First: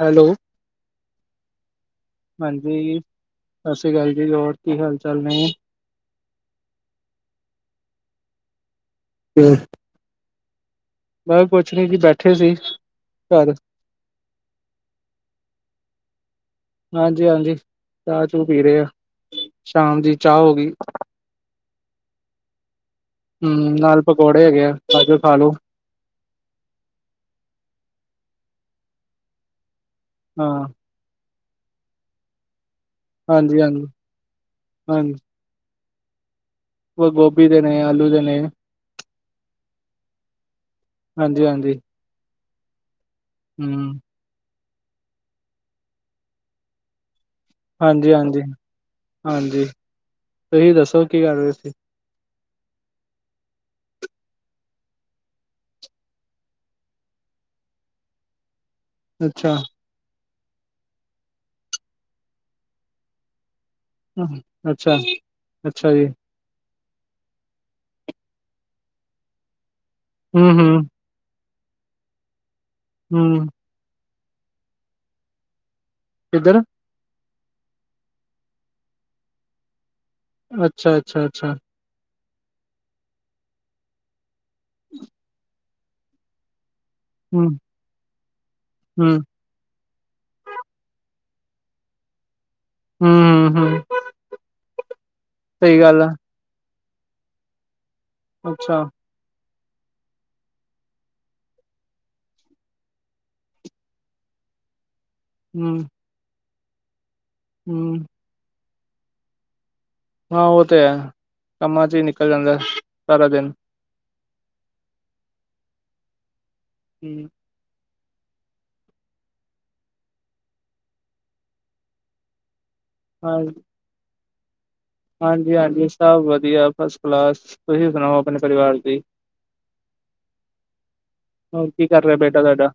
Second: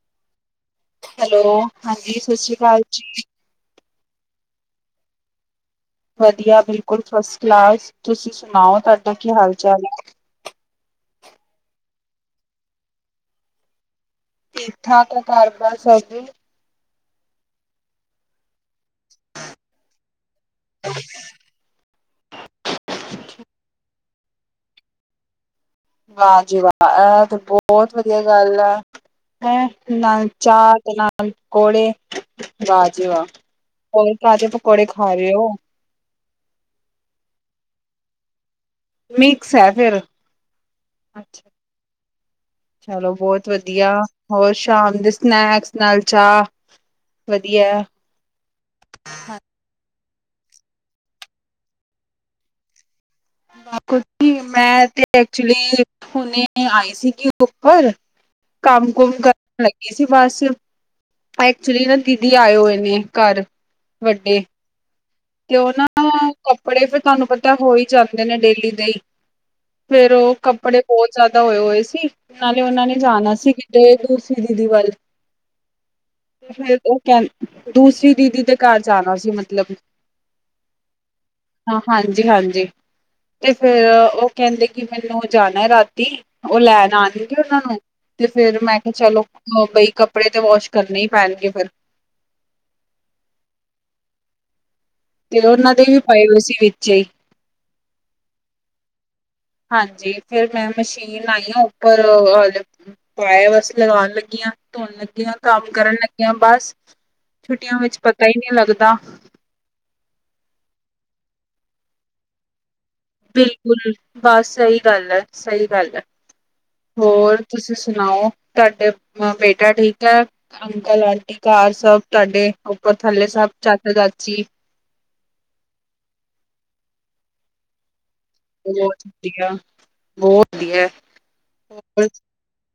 Hello hello ਹਾਂਜੀ ਸਤਿ ਸ਼੍ਰੀ ਅਕਾਲ ਹਾਂਜੀ ਜੀ। ਸਤਿ ਸ਼੍ਰੀ ਅਕਾਲ ਜੀ, ਹੋਰ ਕੀ ਹਾਲ ਚਾਲ ਨੇ ਜੀ। ਵਧੀਆ ਬਿਲਕੁਲ ਫਸਟ ਕਲਾਸ। ਤੁਸੀਂ ਸੁਣਾਓ ਤੁਹਾਡਾ ਕੀ ਹਾਲ ਚਾਲ? ਪੁੱਛ ਨਹੀ ਜੀ ਬੈਠੇ ਸੀ ਘਰ। ਠੀਕ-ਠਾਕ ਹੈ, ਘਰ ਬਾਰ ਸਭ ਠੀਕ? ਹਾਂਜੀ-ਹਾਂਜੀ, ਚਾਹ ਚੂ ਪੀ ਰਹੇ ਆ, ਸ਼ਾਮ ਦੀ ਚਾਹ ਹੋ ਗਈ। ਹਮ, ਨਾਲ ਪਕੌੜੇ ਹੈਗੇ ਆ ਜੋ ਖਾ ਲੋੋ। ਵਾਹ ਜੀ ਵਾਹ, ਐ ਤੇ ਬਹੁਤ ਵਧੀਆ ਗੱਲ ਆ। ਹੈਂ ਨਾਲ ਹਾਂ ਚਾਹ ਦੇ ਨਾਲ ਪਕੌੜੇ। ਵਾਹ ਜੀ ਵਾਹ, ਹਾਂਜੀ ਹਾਂਜੀ ਹੋਰ ਕਾਜ਼ੇ ਪਕੌੜੇ ਖਾ ਰਹੇ ਹੋ? ਕੁਛ ਗੋਭੀ ਦੇਨੇ, ਆਲੂ ਦੇਨੇ। ਮਿਕਸ ਹੈ ਫਿਰ, ਹਾਂਜੀ ਹਾਂਜੀ ਚਲੋ ਬਹੁਤ- ਹਮ ਵਧੀਆ, ਹੋਰ ਸ਼ਾਮ ਦੇ ਸਨੈਕਸ ਨਾਲ ਚਾਹ ਵਧੀਆ। ਹਾਂਜੀ, ਹਾਂਜੀ-ਹਾਂਜੀ ਤੁਸੀਂ ਦੱਸੋ ਕੀ ਕਰ ਰਹੇ ਸੀਂ? ਮੈਂ ਤੇ ਐਕਚੁਲੀ ਹੁਣੇ ਆਈ ਸੀਗੀ ਉੱਪਰ ਕੰਮ - ਕੁੰਮ ਅੱਛਾ ਕਰਨ ਲੱਗੀ ਸੀ ਬਸ, ਐਕਚੁਲੀ ਨਾ ਦੀਦੀ ਆਏ ਹੋਏ ਨੇ ਘਰ। ਵੱਡੇ, ਅੱਛਾ ਤੇ ਉਹ ਨਾ ਅੱਛਾ ਜੀ ਕੱਪੜੇ ਫੇਰ ਤੁਹਾਨੂੰ ਪਤਾ ਹੋ ਹੀ ਜਾਂਦੇ ਨੇ ਡੇਲੀ ਦੇਹੀ, ਫੇਰ ਉਹ ਹਮ ਕੱਪੜੇ ਹਮ ਬਹੁਤ ਜ਼ਿਆਦਾ ਹੋਏ ਹੋਏ ਸੀ, ਨਾਲੇ ਉਹਨਾਂ ਨੇ ਜਾਣਾ ਹਮ ਸੀ- ਤੇ ਦੂਰਸੀ ਦੀਦੀ ਵੱਲ, ਤੇ ਕਿੱਧਰ ਫੇਰ ਉਹ ਕਹਿ ਦੂਸਰੀ ਦੀਦੀ ਦੇ ਘਰ ਜਾਣਾ ਸੀ, ਮਤਲਬ। ਅੱਛਾ, ਅੱਛਾ -ਅੱਛਾ ਹਾਂ ਹਾਂਜੀ-ਹਾਂਜੀ। ਤੇ ਫੇਰ ਉਹ ਕਹਿੰਦੇ ਕਿ ਮੈਨੂੰ ਜਾਣਾ ਰਾਤੀ, ਉਹ ਲੈਣ ਆਣ ਗੇ ਹਮ ਉਹਨਾਂ ਨੂੰ, ਤੇ ਫੇਰ ਮੈਂ ਕਿਹਾ ਹਮ ਚਲੋ ਬਈ ਕੱਪੜੇ ਤੇ ਵਾਸ਼ ਕਰਨੇ ਹੀ ਪੈਣਗੇ ਫੇਰ। ਹਮ-ਹਮ ਤੇ, ਉਹਨਾਂ ਦੇ ਵੀ ਪਏ ਹੋਏ ਸੀ ਵਿੱਚੇ। ਅੱਛਾ। ਹਾਂਜੀ, ਫਿਰ ਮੈਂ ਮਸ਼ੀਨ ਆਈ ਆ ਉੱਪਰ- ਪਾਇਆ ਵਸ ਲਗਾਉਣ ਲੱਗੀਆਂ, ਧੋਣ ਲੱਗੀਆਂ। ਕੰਮ ਹੂੰ ਕਰਨ ਲੱਗੀਆਂ ਬਸ ਛੁੱਟੀਆਂ ਵਿੱਚ ਹੂੰ ਪਤਾ ਹੀ ਨਹੀਂ ਲੱਗਦਾ। ਹਾਂ ਉਹ ਤੇ ਹੈ। ਕੰਮਾਂ'ਚ ਹੀ ਨਿਕਲ ਜਾਂਦਾ। ਸਾਰਾ ਦਿਨ ਬਿਲਕੁਲ ਬਸ ਸਹੀ ਗੱਲ ਹੈ, ਸਹੀ ਗੱਲ ਹੈ ਹੂੰ ਹੋਰ। ਤੁਸੀਂ ਸੁਣਾਓ, ਤੁਹਾਡੇ ਅ ਬੇਟਾ ਠੀਕ ਹੈ। ਅੰਕਲ-ਆਂਟੀ ਘਰ ਸਭ ਤੁਹਾਡੇ ਉੱਪਰ-ਥੱਲੇ ਸਭ ਚਾਚਾ-ਚਾਚੀ। ਹਾਂਜੀ-ਹਾਂਜੀ ਸਭ ਵਧੀਆ ਫਸਟ ਕਲਾਸ। ਤੁਸੀਂ ਸੁਣਾਓ ਆਪਣੇ ਪਰਿਵਾਰ ਦੀ। ਬਹੁਤ ਵਧੀਆ ਬਹੁਤ ਵਧੀਆ ਹੋਰ ਕੀ ਕਰ ਰਿਹਾ ਬੇਟਾ ਤੁਹਾਡਾ?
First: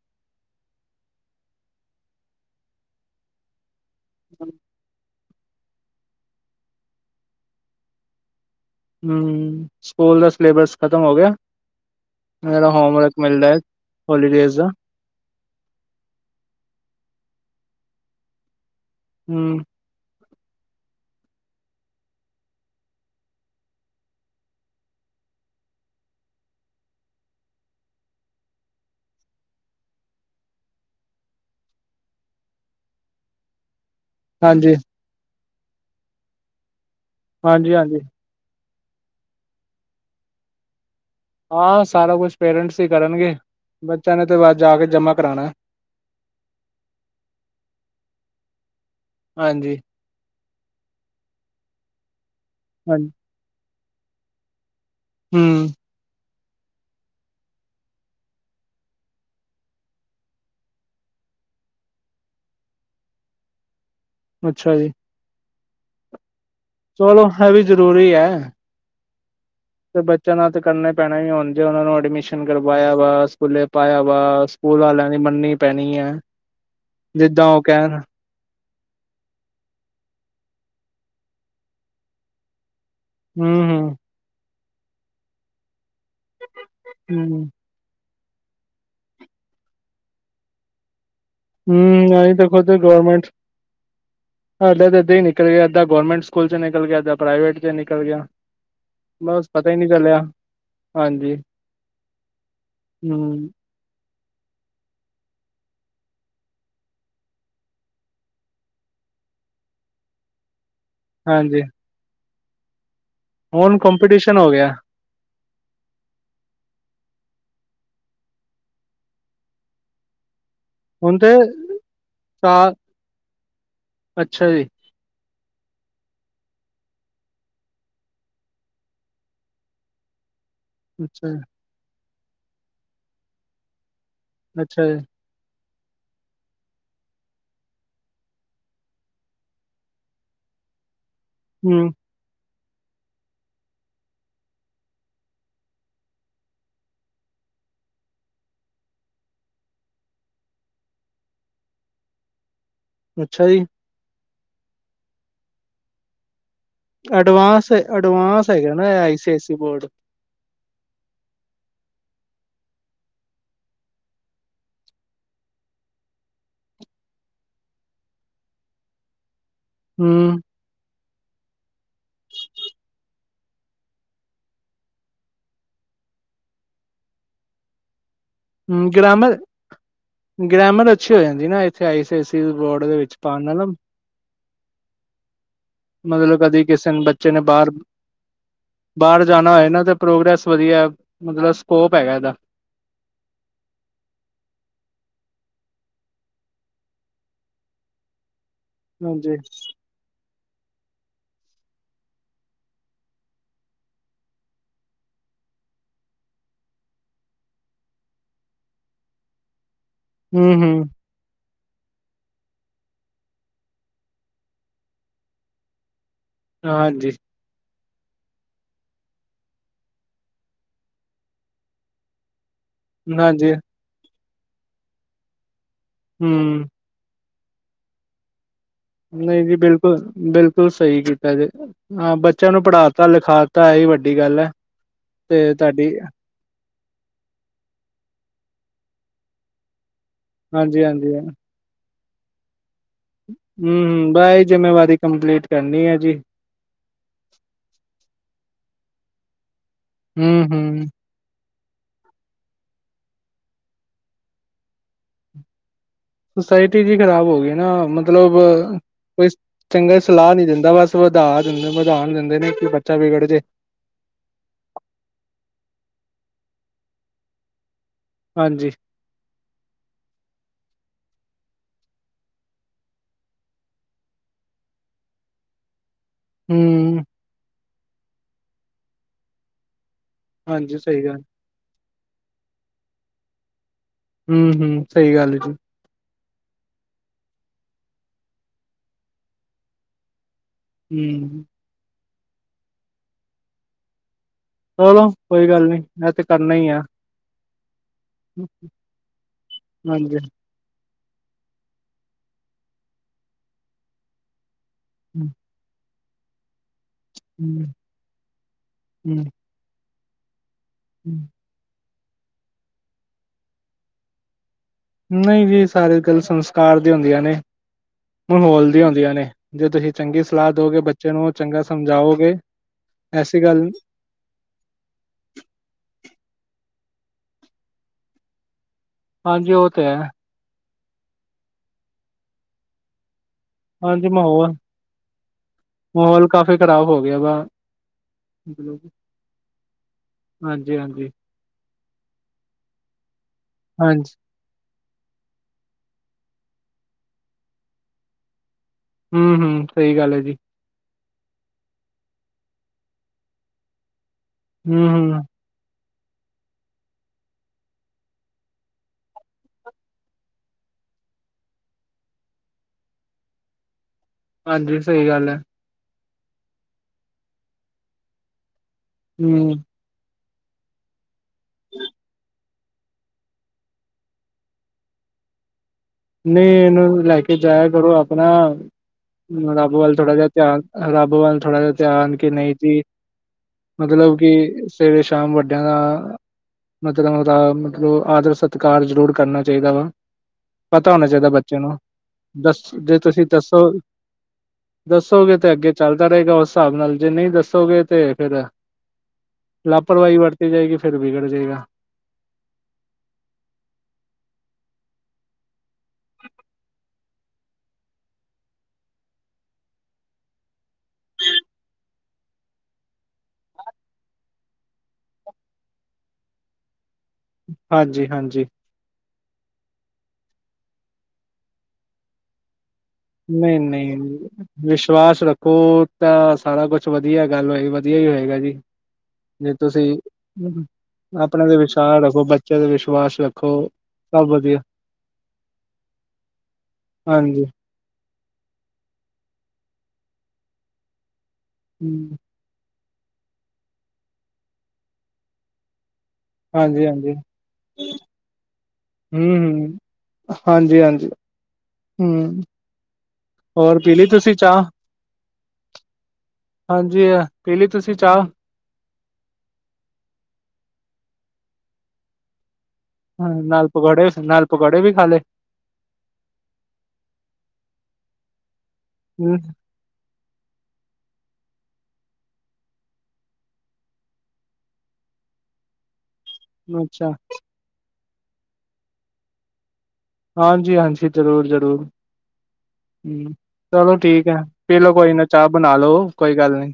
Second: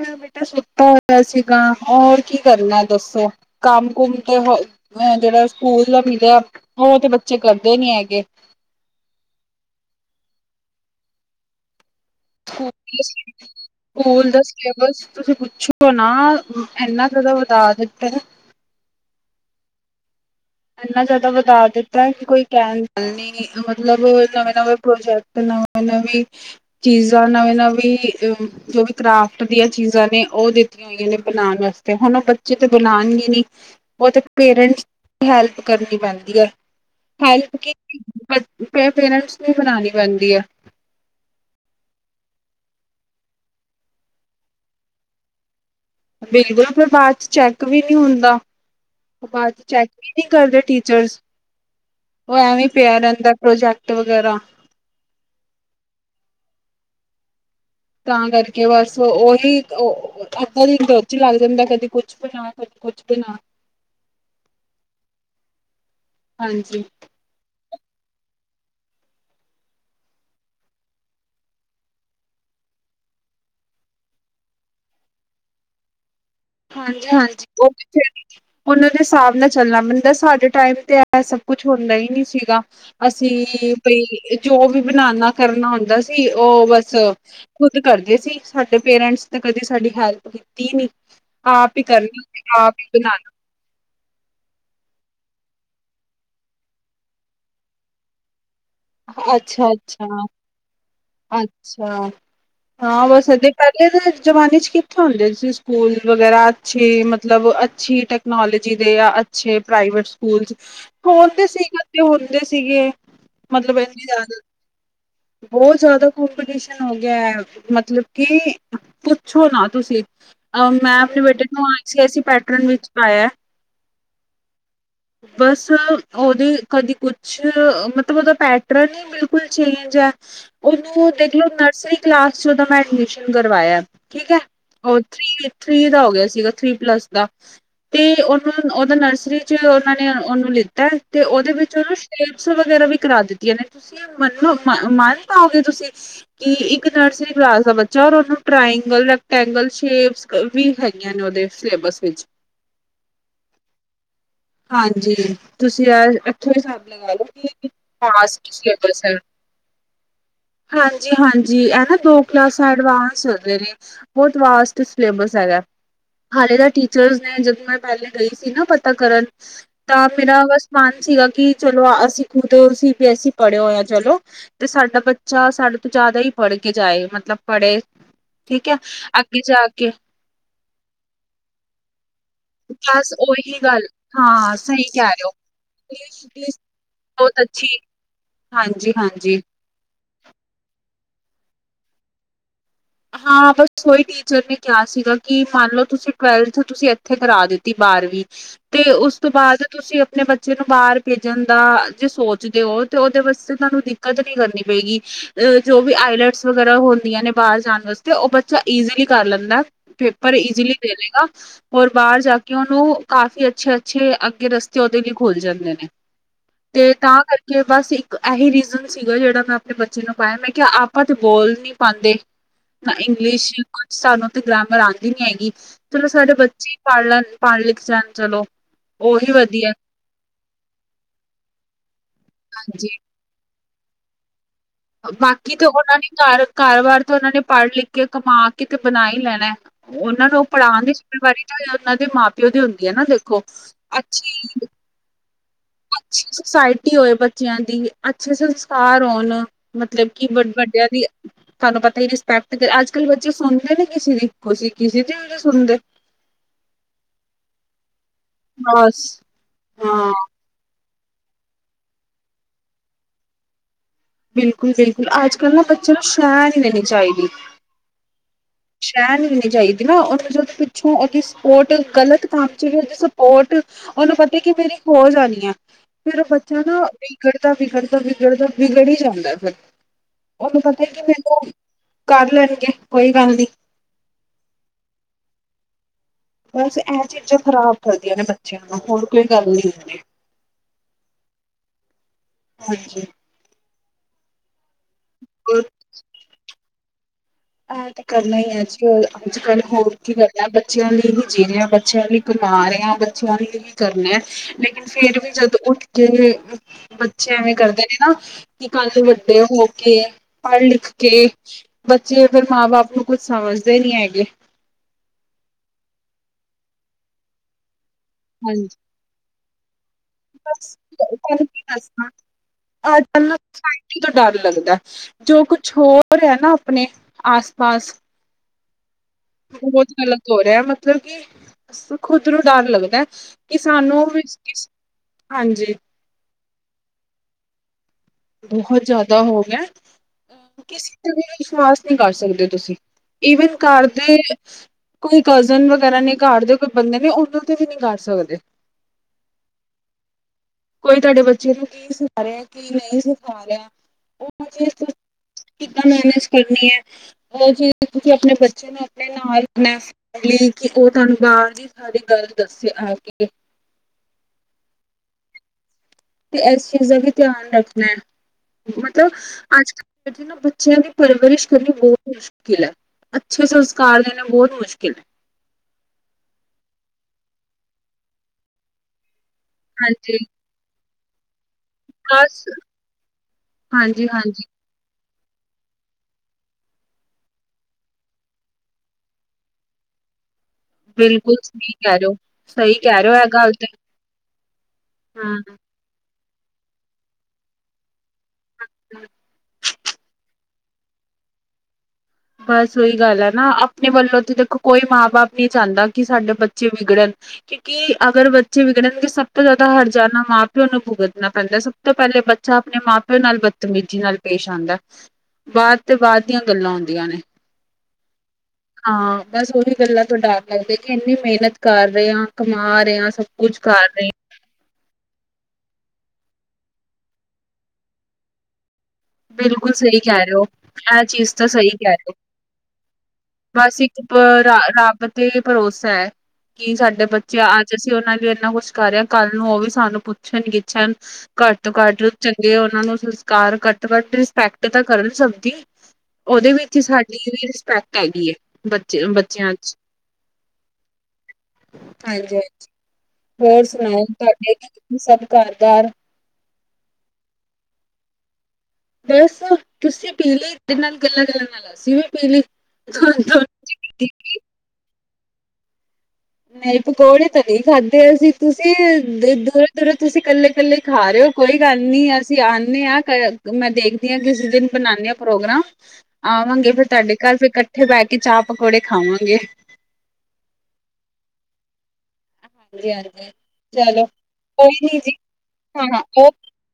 ਮੇਰਾ ਬੇਟਾ ਸੁੱਤਾ ਹੋਇਆ ਸੀਗਾ ਹੋਰ ਕੀ ਕਰਨਾ ਦੱਸੋ ਕੰਮ-ਕੁਮ ਤੇ ਹੋ ਹੈਂ ਜਿਹੜਾ ਸਕੂਲ ਦਾ ਮਿਲਿਆ, ਉਹ ਤੇ ਬੱਚੇ ਕਰਦੇ ਨੀ ਹੈਗੇ। ਹਮ, ਸਕੂਲ ਦਾ ਸਲੇਬਸ ਖ਼ਤਮ ਹੋ ਗਿਆ? ਜਿਹੜਾ ਹੋਮਵਰਕ ਸਕੂਲ ਮਿਲਦਾ ਹੈ ਹੋਲੀਡੇਜ਼ ਦਾ। ਤੁਸੀਂ ਪੁੱਛੋ ਨਾ ਇਹਨਾਂ ਜ਼ਿਆਦਾ ਵਧਾ ਦਿੱਤਾ। ਹੁੰ ਇੰਨਾ ਜ਼ਿਆਦਾ ਵਧਾ ਦਿੱਤਾ ਕਿ ਕੋਈ ਕਹਿਣ ਦੀ ਗੱਲ ਨਹੀਂ। ਮਤਲਬ ਨਵੇਂ-ਨਵੇਂ ਪ੍ਰੋਜੈਕਟ ਨਵੇਂ-ਨਵੀਂ ਚੀਜ਼ਾਂ ਨਵੀਂ -ਨਵੀਂ ਜੋ ਵੀ ਕਰਾਫਟ ਦੀਆਂ ਚੀਜ਼ਾਂ ਨੇ ਉਹ ਦਿੱਤੀਆਂ ਹੋਈਆਂ ਨੇ ਬਣਾਉਣ ਵਾਸਤੇ ਹੁਣ ਉਹ ਬੱਚੇ ਤੇ ਬੁਣਾਉਣਗੇ ਨੀ ਉਹ ਤੇ ਹਾਂਜੀ ਪੇਰੈਂਟਸ ਹੈਲਪ ਕਰਨੀ ਪੈਂਦੀ ਹੈ ਹੈਲਪ ਹਾਂਜੀ ਹਾਂਜੀ ਪੇਰੈਂਟਸ ਨੂੰ ਹੀ ਬਣਾਉਣੀ ਪੈਂਦੀ ਹੈ। ਹਾਂ ਸਾਰਾ ਕੁਛ ਪੇਰੈਂਟਸ ਹੀ ਕਰਣਗੇ ਬੱਚਿਆਂ ਨੇ ਤੇ ਬਸ ਜਾਕੇ ਜਮਾ ਕਰਾਉਣਾ। ਬਿਲਕੁਲ ਪਰ ਬਾਅਦ ਚ ਚੈੱਕ ਵੀ ਨਹੀਂ ਹੁੰਦਾ ਬਾਅਦ ਹਾਂਜੀ ਚੈੱਕ ਨੀ ਕਰਦੇ ਟੀਚਰਸ ਉਹ ਐਵੇਂ ਪਿਆ ਹਾਂਜੀ ਰਹਿੰਦਾ ਪ੍ਰੋਜੈਕਟ ਵਗੈਰਾ। ਹੁੰ ਤਾਂ ਕਰਕੇ ਬਸ ਉਹੀ ਅੱਧਾ ਦਿਨ ਤੇ ਓਹਦੇ ਚ ਹੀ ਲੱਗ ਜਾਂਦਾ ਕਦੀ ਕੁਛ ਬਣਾ ਕਦੇ ਕੁਛ ਬਣਾ ਅੱਛਾ ਜੀ ਹਾਂਜੀ ਚਲੋ ਇਹ ਵੀ ਜ਼ਰੂਰੀ ਹੈ। ਤੇ ਬੱਚਿਆਂ ਨਾਲ ਤਾਂ ਕਰਨੇ ਪੈਣੇ ਨੇ ਹੁਣ ਜੇ ਉਹਨਾਂ ਨੂੰ ਐਡਮਿਸ਼ਨ ਕਰਵਾਇਆ ਵਾ ਸਕੂਲੇ ਪਾਇਆ ਵਾ। ਸਕੂਲ ਵਾਲਿਆਂ ਦੀ ਮੰਨਣੀ ਪੈਣੀ ਆ। ਹਾਂਜੀ-ਹਾਂਜੀ ਉਹ ਕਿਥੇ ਭੀ ਉਹਨਾਂ ਦੇ ਹਿਸਾਬ ਨਾਲ ਚੱਲਣਾ ਪੈਂਦਾ ਸਾਡੇ ਟਾਈਮ ਤੇ ਇਹ ਸਭ ਕੁਛ ਹੁੰਦਾ ਹੀ ਨਹੀਂ ਸੀਗਾ। ਹਮ ਅਸੀਂ ਹਮ ਪਈ ਜੋ ਵੀ ਬਣਾਉਨਾ ਕਰਨਾ ਹੁੰਦਾ ਸੀ ਉਹ ਬਸ ਹਮ ਖੁਦ ਕਰਦੇ ਸੀ ਸਾਡੇ ਪੇਰੈਂਟਸ ਨੇ ਤਾਂ ਕਦੇ ਸਾਡੀ ਹੈਲਪ ਕੀਤੀ ਹੀ ਨਹੀਂ। ਆਪ ਹੁੰ ਅਸੀਂ ਤਾਂ ਖੁਦ ਗੋਰਮੈਂਟ ਸਾਡਾ ਤੇ ਇਹਦਾ ਹੀ ਨਿਕਲ ਗਿਆ ਅੱਧਾ ਗੌਰਮੈਂਟ ਸਕੂਲ ਚ ਨਿਕਲ ਗਿਆ ਅੱਧਾ ਪ੍ਰਾਈਵੇਟ ਚ ਨਿਕਲ ਗਿਆ। ਬਣਾਣਾ ਬਸ ਪਤਾ ਹੀ ਨਹੀਂ ਅੱਛਾ-ਅੱਛਾ। ਚੱਲਿਆ। ਹਾਂਜੀ ਅੱਛਾ ਹਾਂ ਬਸ ਹਮ ਅਧੇ ਪਹਿਲੇ ਦੇ ਜਮਾਨੇ ਚ ਕਿੱਥੇ ਹੁੰਦੇ ਸੀ ਸਕੂਲ ਵਗੈਰਾ ਅੱਛੇ ਮਤਲਬ ਅੱਛੀ ਟੈਕਨੋਲੋਜੀ ਦੇ ਯਾ ਅੱਛੇ ਪ੍ਰਾਈਵੇਟ ਸਕੂਲ। ਹੋਰ ਤੇ ਹਾਂਜੀ ਸੀਗਾ ਤੇ ਹੁੰਦੇ ਸੀਗੇ ਹੁਣ ਮਤਲਬ ਇਨੇ ਕੰਪੀਟੀਸ਼ਨ ਜ਼ਿਆਦਾ ਹੋ ਗਿਆ ਬਹੁਤ। ਜ਼ਿਆਦਾ ਕੋਂਪੀਟੀਸ਼ਨ ਹੋ ਗਿਆ ਮਤਲਬ ਕਿ ਪੁੱਛੋ ਨਾ ਤੁਸੀਂ। ਅ ਮੈਂ ਹੁਣ ਆਪਣੇ ਤੇ ਬੇਟੇ ਨੂੰ ਆਸੀਆਈਸੀ ਸਾ ਪੈਟਰਨ ਵਿੱਚ ਪਾਇਆ। ਅੱਛਾ ਜੀ। ਬਸ ਉਹਦੇ ਕਦੀ ਕੁਛ ਮਤਲਬ ਉਹਦਾ ਪੈਟਰਨ ਹੀ ਬਿਲਕੁਲ ਚੇਂਜ ਹੈ ਉਹਨੂੰ ਅੱਛਾ ਦੇਖ ਜੀ ਲਓ ਨਰਸਰੀ ਕਲਾਸ ਚ ਦਾ ਮੈਂ ਐਡਮਿਸ਼ਨ ਕਰਵਾਇਆ। ਠੀਕ ਹੈ ਅੱਛਾ ਜੀ ਥ੍ਰਰੀ ਥ੍ਰਰੀ ਦਾ ਹੋ ਗਿਆ ਸੀਗਾ ਥ੍ਰਰੀ ਪਲੱਸ ਦਾ ਤੇ ਉਹਨੂੰ ਉਹਦਾ ਨਰਸਰੀ ਚ ਉਹਨਾਂ ਨੇ ਉਹਨੂੰ ਲਿੱਤਾ ਤੇ ਉਹਦੇ ਵਿੱਚ ਹਮ ਉਹਨੂੰ ਸ਼ੇਪਸ ਵਗੈਰਾ ਵੀ ਕਰਾ ਦਿੱਤੀਆਂ ਨੇ ਤੁਸੀਂ ਮੰਨੋ ਮੰਨ -ਮੰਨ ਪਾਓਗੇ ਤੁਸੀਂ ਕਿ ਇੱਕ ਨਰਸਰੀ ਕਲਾਸ ਦਾ ਬੱਚਾ ਔਰ ਉਹਨੂੰ ਟ੍ਰਇਂਗਲ, ਰੈਕਟੇਗਲ ਸ਼ੇਪਸ ਵੀ ਹੈਗੀਆਂ ਨੇ ਉਹਦੇ ਸਿਲੇਬਸ ਵਿੱਚ। ਅੱਛਾ ਜੀ। ਹਾਂਜੀ ਤੁਸੀਂ ਆ ਇੱਥੋਂ ਹੀ ਸਾਨੂੰ ਲੱਗਾ ਲੋ ਕੀ ਐਡਵਾਂਸ ਐਡਵਾਂਸ ਹੈਗਾ ਨਾ ਆਈ ਸੀ ਆਈ ਸੀ ਬੋਰਡ [unintelligible] ਹਾਂਜੀ-ਹਾਂਜੀ, ਇਹ ਨਾ ਦੋ ਕਲਾਸਾਂ ਐਡਵਾਂਸ ਲੈਂਦੇ ਨੇ। ਬੋਤ ਲਾਸਟਸ ਸਿਲੇਬਸ ਆਇਆ। ਹਾਲੇ ਤਾਂ ਟੀਚਰਸ ਨੇ ਜਦੋਂ, ਮੈਂ ਪਹਿਲੇ ਗਈ ਸੀ ਨਾ ਪਤਾ ਕਰਨ ਤਾਂ, ਹਮ ਮੇਰਾ ਬਸ ਮਾਨ ਸੀਗਾ ਕਿ ਚਲੋ ਅਸੀਂ ਖੁਦ ਸੀਬੀਐਸੀ ਪੜੇ ਹੋਆ ਚਲੋ ਤੇ ਸਾਡਾ ਬੱਚਾ ਸਾਡੇ ਤੋਂ ਜ਼ਿਆਦਾ ਹੀ ਪੜ੍ਹ ਕੇ ਜਾਏ ਮਤਲਬ ਪੜ੍ਹੇ। ਠੀਕ ਹੈ, ਹਮ ਗ੍ਰਾਮਰ ਅੱਗੇ ਜਾ ਕੇ। ਗ੍ਰੈਮਰ ਅੱਛੀ ਹੋ ਜਾਂਦੀ ਨਾ, ਇੱਥੇ ਆਈਸੀਆਈ ਬੋਰਡ ਦੇ ਬਸ ਵਿੱਚ ਪਾਣ ਉਹੀ ਨਾਲ। ਗੱਲ ਹਾਂ, ਸਹੀ ਕਹਿ ਰਹੇ ਓ। ਮਤਲਬ ਕਦੀ ਕਿਸੇ ਨੇ ਬੱਚੇ ਨੇ ਅੱਛੀ ਬਾਹਰ- ਹਾਂਜੀ ਬਾਹਰ ਹਾਂਜੀ ਜਾਣਾ ਹੋਏ ਨਾ ਤੇ ਪ੍ਰੋਗਰੈਸ ਵਧੀਆ, ਮਤਲਬ ਸਕੋਪ ਹੈਗਾ ਈਦਾ। ਹਾਂ, ਬਸ ਕੋਈ ਨੀ। ਟੀਚਰ ਨੇ ਕਿਹਾ ਸੀਗਾ ਕਿ ਮੰਨ ਲਓ ਤੁਸੀਂ ਟਵੈਲਥ ਤੁਸੀਂ ਇੱਥੇ ਕਰਾ ਦਿੱਤੀ ਬਾਰਵੀਂ ਤੇ ਉਸ ਤੋਂ ਹਾਂਜੀ ਬਾਦ- ਤੁਸੀਂ ਆਪਣੇ ਬੱਚੇ ਨੂੰ ਬਾਹਰ ਭੇਜਣ ਦਾ ਜੇ ਸੋਚਦੇ ਓ, ਤਾਂ ਉਹਦੇ ਵਾਸਤੇ ਤੁਹਾਨੂੰ ਦਿੱਕਤ ਨੀ ਕਰਨੀ ਪੈਗੀ। ਅ ਜੋ ਵੀ ਆਈਲੈਟਸ ਵਗੈਰਾ ਹੁੰਦੀਆਂ ਨੇ ਬਾਹਰ ਜਾਣ ਉਹ ਬੱਚਾ ਈਜ਼ੀਲੀ ਕਰ ਲੈਂਦਾ ਪੇਪਰ ਹੂੰ ਈਜ਼ੀਲੀ ਦੇ ਹੂੰ ਲੇਗਾ। ਔਰ ਬਾਹਰ ਜਾ ਕੇ ਉਹਨੂੰ ਕਾਫੀ ਅੱਛੇ-ਅੱਛੇ ਅੱਗੇ ਰਸਤੇ ਓਦੇ ਵੀ ਖੋਲ ਜਾਂਦੇ ਨੇ। ਤੇ ਹਾਂਜੀ ਤਾਂ ਕਰਕੇ ਕਿ ਬਸ ਇੱਕ ਇਹੀ ਰੀਜ਼ਨ ਸੀਗਾ, ਜਿਹੜਾ ਮੈਂ ਆਪਣੇ ਬੱਚੇ ਨੂੰ ਪਾਇਆ ਮੈਂ ਕਿਹਾ ਆਪਾਂ ਤਾਂ ਬੋਲ ਨੀ ਪਾਦੇ। ਨਾ ਇੰਗਲਿਸ਼ ਹਾਂਜੀ ਕੁਛ ਸਾਨੂੰ ਤਾਂ ਗ੍ਰਾਮਰ ਆਦੀ ਨੀ ਹੈਗੀ। ਚਲੋ, ਸਾਡੇ ਹੂੰ ਬੱਚੇ ਪੜ ਲੈਣ ਪੜ-ਲਿਖ ਜਾਨ ਚਲੋ। ਉਹੀ ਨਈ ਜੀ, ਵਧੀਆ ਬਿਲਕੁਲ-ਬਿਲਕੁਲ ਸਹੀ ਕੀਤਾ ਜੇ, ਹਾਂ ਬੱਚਿਆਂ ਨੂੰ ਹਾਂਜੀ। ਪੜ੍ਹਾਤਾ ਲਿਖਾ -ਤਾਂ ਆਹੀ ਵੱਡੀ ਗੱਲ ਐ। ਬਾਕੀ ਤੇ ਉਨਾਂ ਨੇ ਘਰ -ਘਰ -ਵਾਰ ਤੇ ਉਹਨਾਂ ਨੇ ਪੜ੍ਹ-ਲਿਖ ਕੇ ਕਮਾ ਕੇ ਤੇ ਬਣਾ ਈ ਲੈਣਾ ਐ। ਉਹਨਾਂ ਨੂੰ ਹਾਂਜੀ ਪੜ੍ਹਾਉਣ ਦੀ ਹਾਂਜੀ ਹੂੰ ਜ਼ਿੰਮੇਵਾਰੀ ਤੇ ਉਹਨਾਂ ਦੇ ਮਾਂ ਪ ਤੇ ਓਦੀ ਹੁੰਦੀ ਆ ਨਾ ਦੇਖੋ ਹੂੰ ਬਸ ਇਹ ਅੱਛੀ, ਜਿੰਮੇਵਾਰੀ ਕੰਪਲੀਟ ਕਰਨੀ ਹੈ ਜੀ ਅੱਛੀ। ਸੁੋਸਾਇਟੀ ਹੋਏ ਬੱਚਿਆਂ ਦੀ ਅੱਛੇ ਸੰਸਕਾਰ ਹੋਣ, ਮਤਲਬ ਕਿ ਵ ਹੂੰ ਹੂੰ ਵੱਡਿਆਂ ਦੀ ਤੁਆਨੂੰ ਪਤਾ ਈ ਏ ਰਿਸਪੈਕਟ ਅੱਜ-ਕੱਲ ਬੱਚੇ ਸੁਣਦੇ ਨੀ ਕਿਸੇ ਦੀ ਖੁਸੀ਼ ਕਿਸੇ ਦੀ ਨੀ ਸੁਣਦੇ ਸੋਸਾਇਟੀ ਜੀ ਖਰਾਬ ਹੋ ਗਈ ਨਾ ਮਤਲਬ ਬਸ ਕੋਈ ਚੰਗਾ ਹਾਂ। ਸਲਾਹ ਨਈ ਦਿੰਦਾ ਬਸ ਵਦਾ ਦਿੰਦੇ ਵਦਾਨ ਦਿੰਦੇ ਨੇ ਕਿ ਬੱਚਾ ਵਿਗੜ ਜੇ। ਬਿਲਕੁਲ-ਬਿਲਕੁਲ ਅੱਜ-ਕੱਲ ਨਾ, ਬੱਚੇ ਨੂੰ ਸੈ ਨੀ ਦੇਣੀ ਚਾਈਦੀ। ਹਾਂਜੀ। ਸ਼ੈ ਨੀ ਦੇਨੀ ਚਾਈਦੀ ਨਾ, ਓਨੂੰ ਜਦ ਪਿੱਛੋਂ ਓਦੀ ਸਪੋਟ ਗਲਤ ਕੰਮ ਚ ਵੀ ਓਦੀ ਸਪੋਟ ਓਨੂੰ ਪਤੈ ਕਿ ਮੇਰੀ ਕਾਲਸ ਆਣੀ ਆ ਫਿਰ ਬੱਚਾ ਨਾ ਹੂੰ ਵਿਗੜਦਾ-ਵਿਗੜਦਾ-ਵਿਗੜਦਾ ਵਿਗੜ ਈ ਜਾਂਦਾ ਫੇਰ ਓੱਨੂੰ ਹਾਂਜੀ ਪਤਾ ਕਿ ਸਹੀ ਗੱਲ ਮੈਨੂੰ, ਕਰ ਲੈਣਗੇ ਕੋਈ ਗੱਲ ਨੀ ਹੂਂ-ਹੂਂ ਸਈ ਗੱਲ ਐ ਜੀ। ਬਸ ਐ ਚੀਜ਼ਾਂ ਖ਼ਰਾਬ ਕਰਦੀਆਂ ਨੇ ਬੱਚੇਆਂ ਨੂੰ ਹੋਰ ਕੋਈ ਗੱਲ ਨੀ ਹੈਗੀ। ਹੂਂ ਹਾਂਜੀ। ਚਲੋ ਕੋਈ ਹੋਰ ਗੱਲ ਨੀ, ਐ ਤੇ ਕਰਨਾ ਈ ਐ। ਐ ਤੇ ਕਰਨਾ ਈ ਐ ਅੱਜ-ਕੱਲ ਅੱਜ ਕੱਲ੍ਹ ਹੋਰ ਕੀ ਹਾਂਜੀ ਕਰਨਾ। ਬੱਚੇਆਂ ਲਈ ਹੀ ਜੀ ਰੇਆਂ, ਬੱਚੇਆਂ ਲਈ ਕਮਾ ਰੇਆਂ, ਬੱਚੇਆਂ ਲਈ ਹੀ ਕਰਨੈ। ਲੇਕਿਨ ਫੇਰ ਹੂੰ ਵੀ ਜਦੋਂ ਉੱਠ ਗੇ ਬੱਚੇ ਐਵੇਂ ਕਰਦੇ ਨੇ ਨਾ, ਕਿ ਕੱਲ ਨੂੰ ਹੂੰ ਵੱਡੇ ਹੋ ਕੇ ਪੜ੍ਹ-ਲਿਖ ਕੇ ਜੇ ਫਿਰ ਮਾਂ ਬਾਪ ਨੂੰ ਕੁੱਛ ਸਮਝਦੇ ਨੀ ਹੈਗੇ। ਨਈ ਜੀ, ਸਾਰੀ ਗੱਲ ਸੰਸਕਾਰ ਦੀ ਹੁੰਦੀਆਂ ਨੇ, ਹਾਂਜੀ ਮਾਹੌਲ ਦੀਆਂ ਹੁੰਦੀਆਂ ਨੇ। ਜੇ ਤੁਸੀਂ ਚੰਗੀ ਸਲਾਹ ਬਸ ਦੋਗੇ ਬੱਚੇ ਨੂੰ ਤੁਹਾਨੂੰ ਕੀ ਚੰਗਾ ਦੱਸਣਾ ਸਮਝਾਓਗੇ, ਅੱਜ ਕੱਲ ਨਾ ਐਸੀ ਗੱਲ ਸੁਸਾਇਟੀ ਤੋਂ ਡਰ ਲੱਗਦਾ, ਜੋ ਕੁਛ ਹੋ ਰੇਐ ਨਾ ਆਪਣੇ ਆਸ-ਪਾਸ ਹਾਂਜੀ ਉਹ ਤੇ ਬਹੋਤ ਹੈ ਗ਼ਲਤ ਹੋ ਰੇਐ ਮਤਲਬ ਕਿ, ਖੁਦ ਨੂੰ ਡਰ ਲੱਗਦੈ। ਕਿ ਸਾਨੂੰ [unintelligible] ਹਾਂਜੀ ਮਹੌਲ ਕਾਫ਼ੀ ਖ਼ਰਾਬ ਹੋ ਗਿਆ ਵਾ। ਬਹੋਤ ਜ਼ਿਆਦਾ ਹੋ ਗੇਆ, ਕਿਸੀ ਹਾਂਜੀ-ਹਾਂਜੀ, ਤੇ ਵੀ ਵਿਸ਼ਵਾਸ ਨਈ ਕਰ ਸਕਦੇ ਔ ਤੁਸੀਂ, ਈਵਨ ਕਾਰ ਦੇ ਹਾਂਜੀ ਕੋਈ ਕਜ਼ਨ ਵਗੈਰਾ ਨੇ, ਘਰ ਦੇ ਕੋਈ ਬੰਦੇ ਨੇ। ਓਨਾਂ ਤੇ ਵੀ ਨੀ ਕਰ ਸਕਦੇ। ਹੂੰ ਹੂ ਸਈ ਗੱਲ ਐ ਜੀ। ਕੋਈ ਤੁਆਡੇ ਬੱਚੇ ਨੂੰ ਕੀ ਸਿਖਾ ਰਿਹਾ, ਕੀ ਨਈ ਸਿਖਾ ਰਿਆ, ਓ ਹੂੰ-ਹੂੰ ਕਿੱਦਾਂ ਮੈਨੇਜ ਕਰਨੀ ਐ, ਉਹ ਚੀਜ ਤੁਸੀ ਆਪਣੇ ਬੱਚੇ ਨੂੰ ਆਪਣੇ ਨਾਲ ਮ ਲਈ ਕਿ ਉਹ ਤੁਹਾਨੂੰ ਬਾਹਰ ਦੀ ਸਾਰੀ ਗੱਲ ਦੱਸੇ ਆ ਕੇ ਹਾਂਜੀ, ਸਹੀ ਗੱਲ ਐ। ਤੇ ਇਸ ਚੀਜ਼ ਦਾ ਵੀ ਧਿਆਨ ਰੱਖਣਾ ਐ। ਮਤਬਲ ਹੂੰ ਅੱਜ-ਕੱਲ੍ਹ ਜਿਹੜੇ ਨਾ ਬੱਚਿਆਂ ਦੀ ਪਰਵਰਿਸ਼ ਕਰਨੀ ਬੋਤ ਮੁਸ਼ਕਿਲ ਐ ਅੱਛੇ ਸੰਸਕਾਰ ਦੇਣਾ ਬੋਤ ਮੁਸ਼ਕਿਲ ਐ। ਨਈ ਏਨੂੰ ਲੈ ਕੇ ਜਾਯਾ ਕਰੋ ਆਪਣਾ, ਰੱਬ ਵੱਲ ਥੋੜਾ ਹਾਂਜੀ ਜੇਹਾ ਧਿਆਨ ਰੱਬ ਵੱਲ ਥੋੜਾ ਜੇਹਾ ਧਿਆਨ ਕਿ ਬਸ ਨਈ ਜੀ ਹਾਂਜੀ ਮਤਲਬ ਹਾਂਜੀ ਕਿ ਸਵੇਰੇ ਸ਼ਾਮ ਵੱਡਿਆਂ ਦਾ ਮਤਲਬ, ਓਦਾ ਮਤਲਬ ਆਦਰ ਸਤਿਕਾਰ ਜ਼ਰੂਰ ਕਰਨਾ ਚਾਈਦਾ ਵਾ। ਪਤਾ ਹੋਨਾ ਚਾਈਦਾ ਬਿਲਕੁਲ ਬੱਚੇ ਸਹੀ ਨੂੰ, ਕਹਿ ਰਹੇ ਹੋ। ਦੱਸ ਸਹੀ ਜੇ ਕਹਿ ਰਹੇ ਹੋ ਤੁਸੀਂ ਇਹ ਗੱਲ ਤੇ ਦੱਸੋ। ਦੱਸੋਗੇ ਹਮ। ਤੇ ਅੱਗੇ ਚੱਲਦਾ ਰਹੇਗਾ ਓਸ ਸਾਬ ਨਾਲ ਜੇ ਨਈ ਦੱਸੋਗੇ ਤੇ ਫੇਰ, ਲਾਪਰਵਾਈ ਵਰਤ ਜਾਏਗੀ ਫਿਰ ਵਿਗੜ ਜੇ ਗਾ। ਬਸ ਉਹੀ ਗੱਲ ਐ ਨਾ ਆਪਣੇ ਵੱਲੋਂ ਤੇ ਦੇਖੋ ਕੋਈ ਮਾਂ ਬਾਪ ਨੀ ਚਾਹੁੰਦਾ ਕਿ ਸਾਡੇ ਬੱਚੇ ਵਿਗੜਨ ਕਿਉਂਕਿ ਅਗਰ ਬੱਚੇ ਵਿਗੜਨ ਗੇ ਸਭ ਤੋਂ ਜ਼ਿਆਦਾ ਹਰਜਾਨਾ ਮਾਂ-ਪਓ ਨੂੰ ਭੁਗਤਣਾ ਪੈਂਦਾ ਸਭ ਸਬ ਤੋਂ ਪਹਿਲੇ ਬੱਚਾ ਆਪਣੇ ਮਾਂ-ਪਿਓ ਨਾਲ ਬਤਮੀਜ਼ੀ ਨਾਲ ਪੇਸ਼ ਆਂਦਾ। ਬਾਦ ਤੇ ਬਾਦ ਦੀਆਂ ਗੱਲਾਂ ਹੁੰਦੀਆਂ ਨੇ। ਹਾਂਜੀ-ਹਾਂਜੀ, ਹਾਂ ਬਸ ਉਹੀ ਗੱਲਾਂ ਤੋਂ ਡਰ ਲੱਗਦੇ ਕੀ ਇੰਨੀ ਮਿਹਨਤ ਕਰ ਰਹੇ ਆ ਕਮਾ ਰਹੇ ਆ ਸਭ ਨਹੀਂ ਕੁਛ ਕਰ ਨਹੀਂ ਰਹਿ ਵਿਸ਼ਵਾਸ ਰੱਖੋ ਤਾਂ ਸਾਰਾ ਕੁਛ ਵਧੀਆ ਗੱਲ ਹੋਏਗੀ ਵਧੀਆ ਹੀ ਹੋਏਗਾ ਜੀ। ਜੇ ਬਿਲਕੁਲ ਤੁਸੀਂ ਸਹੀ ਕਹਿ ਰਹੇ ਹੋ ਇਹ ਚੀਜ਼ ਤਾਂ ਆਪਣੇ ਤੇ ਸਹੀ ਕਹਿ ਵਿਸ਼ਾਲ ਰੱਖੋ ਬੱਚਿਆਂ ਤੇ ਵਿਸ਼ਵਾਸ ਰੱਖੋ ਸਭ ਪਰ ਵਧੀਆ ਰ-ਰੱਬ ਤੇ ਭਰੋਸਾ ਐ ਕਿ ਸਾਡੇ ਬੱਚੇ ਹਾਂਜੀ ਆ ਅਸੀਂ ਉਹਨਾਂ ਲਈ ਇੰਨਾ ਕੁਛ ਕਰ ਰਹੇ ਹਾਂ ਕੱਲ੍ਹ ਨੂੰ ਉਹ ਵੀ ਸਾਨੂੰ ਪੁੱਛਣ -ਗਿੱਛਣ ਘੱਟ ਤੋਂ ਘੱਟ ਹਮ ਚੰ ਗੇ ਉਹਨਾ ਨੂੰ ਸੰਸਕਾਰ ਘੱਟ- ਘੱਟ ਰਿਸਪੈਕਟ ਤਾਂ ਕਰਨ ਸਭ ਦੀ। ਉਹਦੇ ਵਿੱਚ ਹਾਂਜੀ ਹਾਂਜੀ ਸਾਡੀ ਵੀ ਰਿਸਪੈਕਟ ਹੈਗੀ ਹੈ ਬੱਚੇ- ਹਮ ਬੱਚਿਆਂ ਚ ਹਮ ਹਾਂਜੀ ਹਾਂਜੀ। ਹਾਂਜੀ ਹਮ ਹਾਂਜੀ, ਹੋਰ ਪੀ ਸੁਣਾਓ ਲਈ ਤੁਸੀਂ ਤੁਹਾਡੇ ਚਾਹ ਕੀ ਤੁਸੀਂ ਸਭ ਘਰ ਦਾ ਹਾਂਜੀ ਅ, ਪੀਲੀ ਤੁਸੀਂ ਚਾਹ? ਬਸ ਤੁਸੀਂ ਪੀਲੀ ਇਹ ਨਾਲ ਗੱਲਾਂ -ਗੱਲਾਂ ਨਾਲ ਅਸੀ ਵੀ ਪੀਲੀ। ਹੂੰ ਨਾਲ ਪਕੌੜੇ, ਨਾਲ ਪਕੌੜੇ ਵੀ ਖਾ ਲੇ। ਨਈ ਪਕੌੜੇ ਤਾਂ ਨੀ ਖਾਧੇ ਅਸੀਂ ਤੁਸੀਂ ਇੱਧ ਹਮ ਇੱਧਰੋ ਤੁਸੀਂ ਕੱਲੇ- ਕੱਲੇ ਖਾ ਰਹੇ ਹੋ ਕੋਈ ਗੱਲ ਨੀ ਅਸੀਂ ਆਂਨੇ ਆ ਘਰੇ ਮੈਂ ਦੇਖ ਦੇਖ ਦੀਆਂ ਕਿਸੇ ਦਿਨ ਬਨਾਦੀ ਆ ਪ੍ਰੋਗਰਾਮ। [inaudible] ਆਵਾਂਗੇ ਫੇਰ ਅੱਛਾ ਤਾਡੇ ਘਰ ਫਿਰ ਇਕੱਠੇ ਬਹਿ ਕੇ ਚਾਹ ਪਕੌੜੇ ਖਾਵਾਂਗੇ। ਹਾਂਜੀ ਹਾਂਜੀ, ਜ਼ਰੂਰ- ਜ਼ਰੂਰ। ਹਾਂਜੀ ਹਾਂਜੀ ਹੂੰ ਚਲੋ ਠੀਕ ਐ, ਪੀਲੋ ਕੋਈ ਨਾ ਚਾਹ ਬਣਾ ਲਓ ਕੋਈ ਗੱਲ ਨੀ।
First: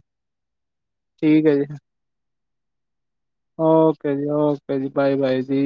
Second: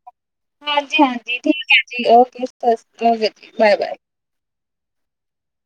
ਹਾਂਜੀ-ਹਾਂਜੀ ਠੀਕ ਐ ਜੀ ਓਕੇ [unintelligible] ਓਕੇ ਜੀ ਓਕੇ ਜੀ ਬਾਏ-ਬਾਏ ਜੀ।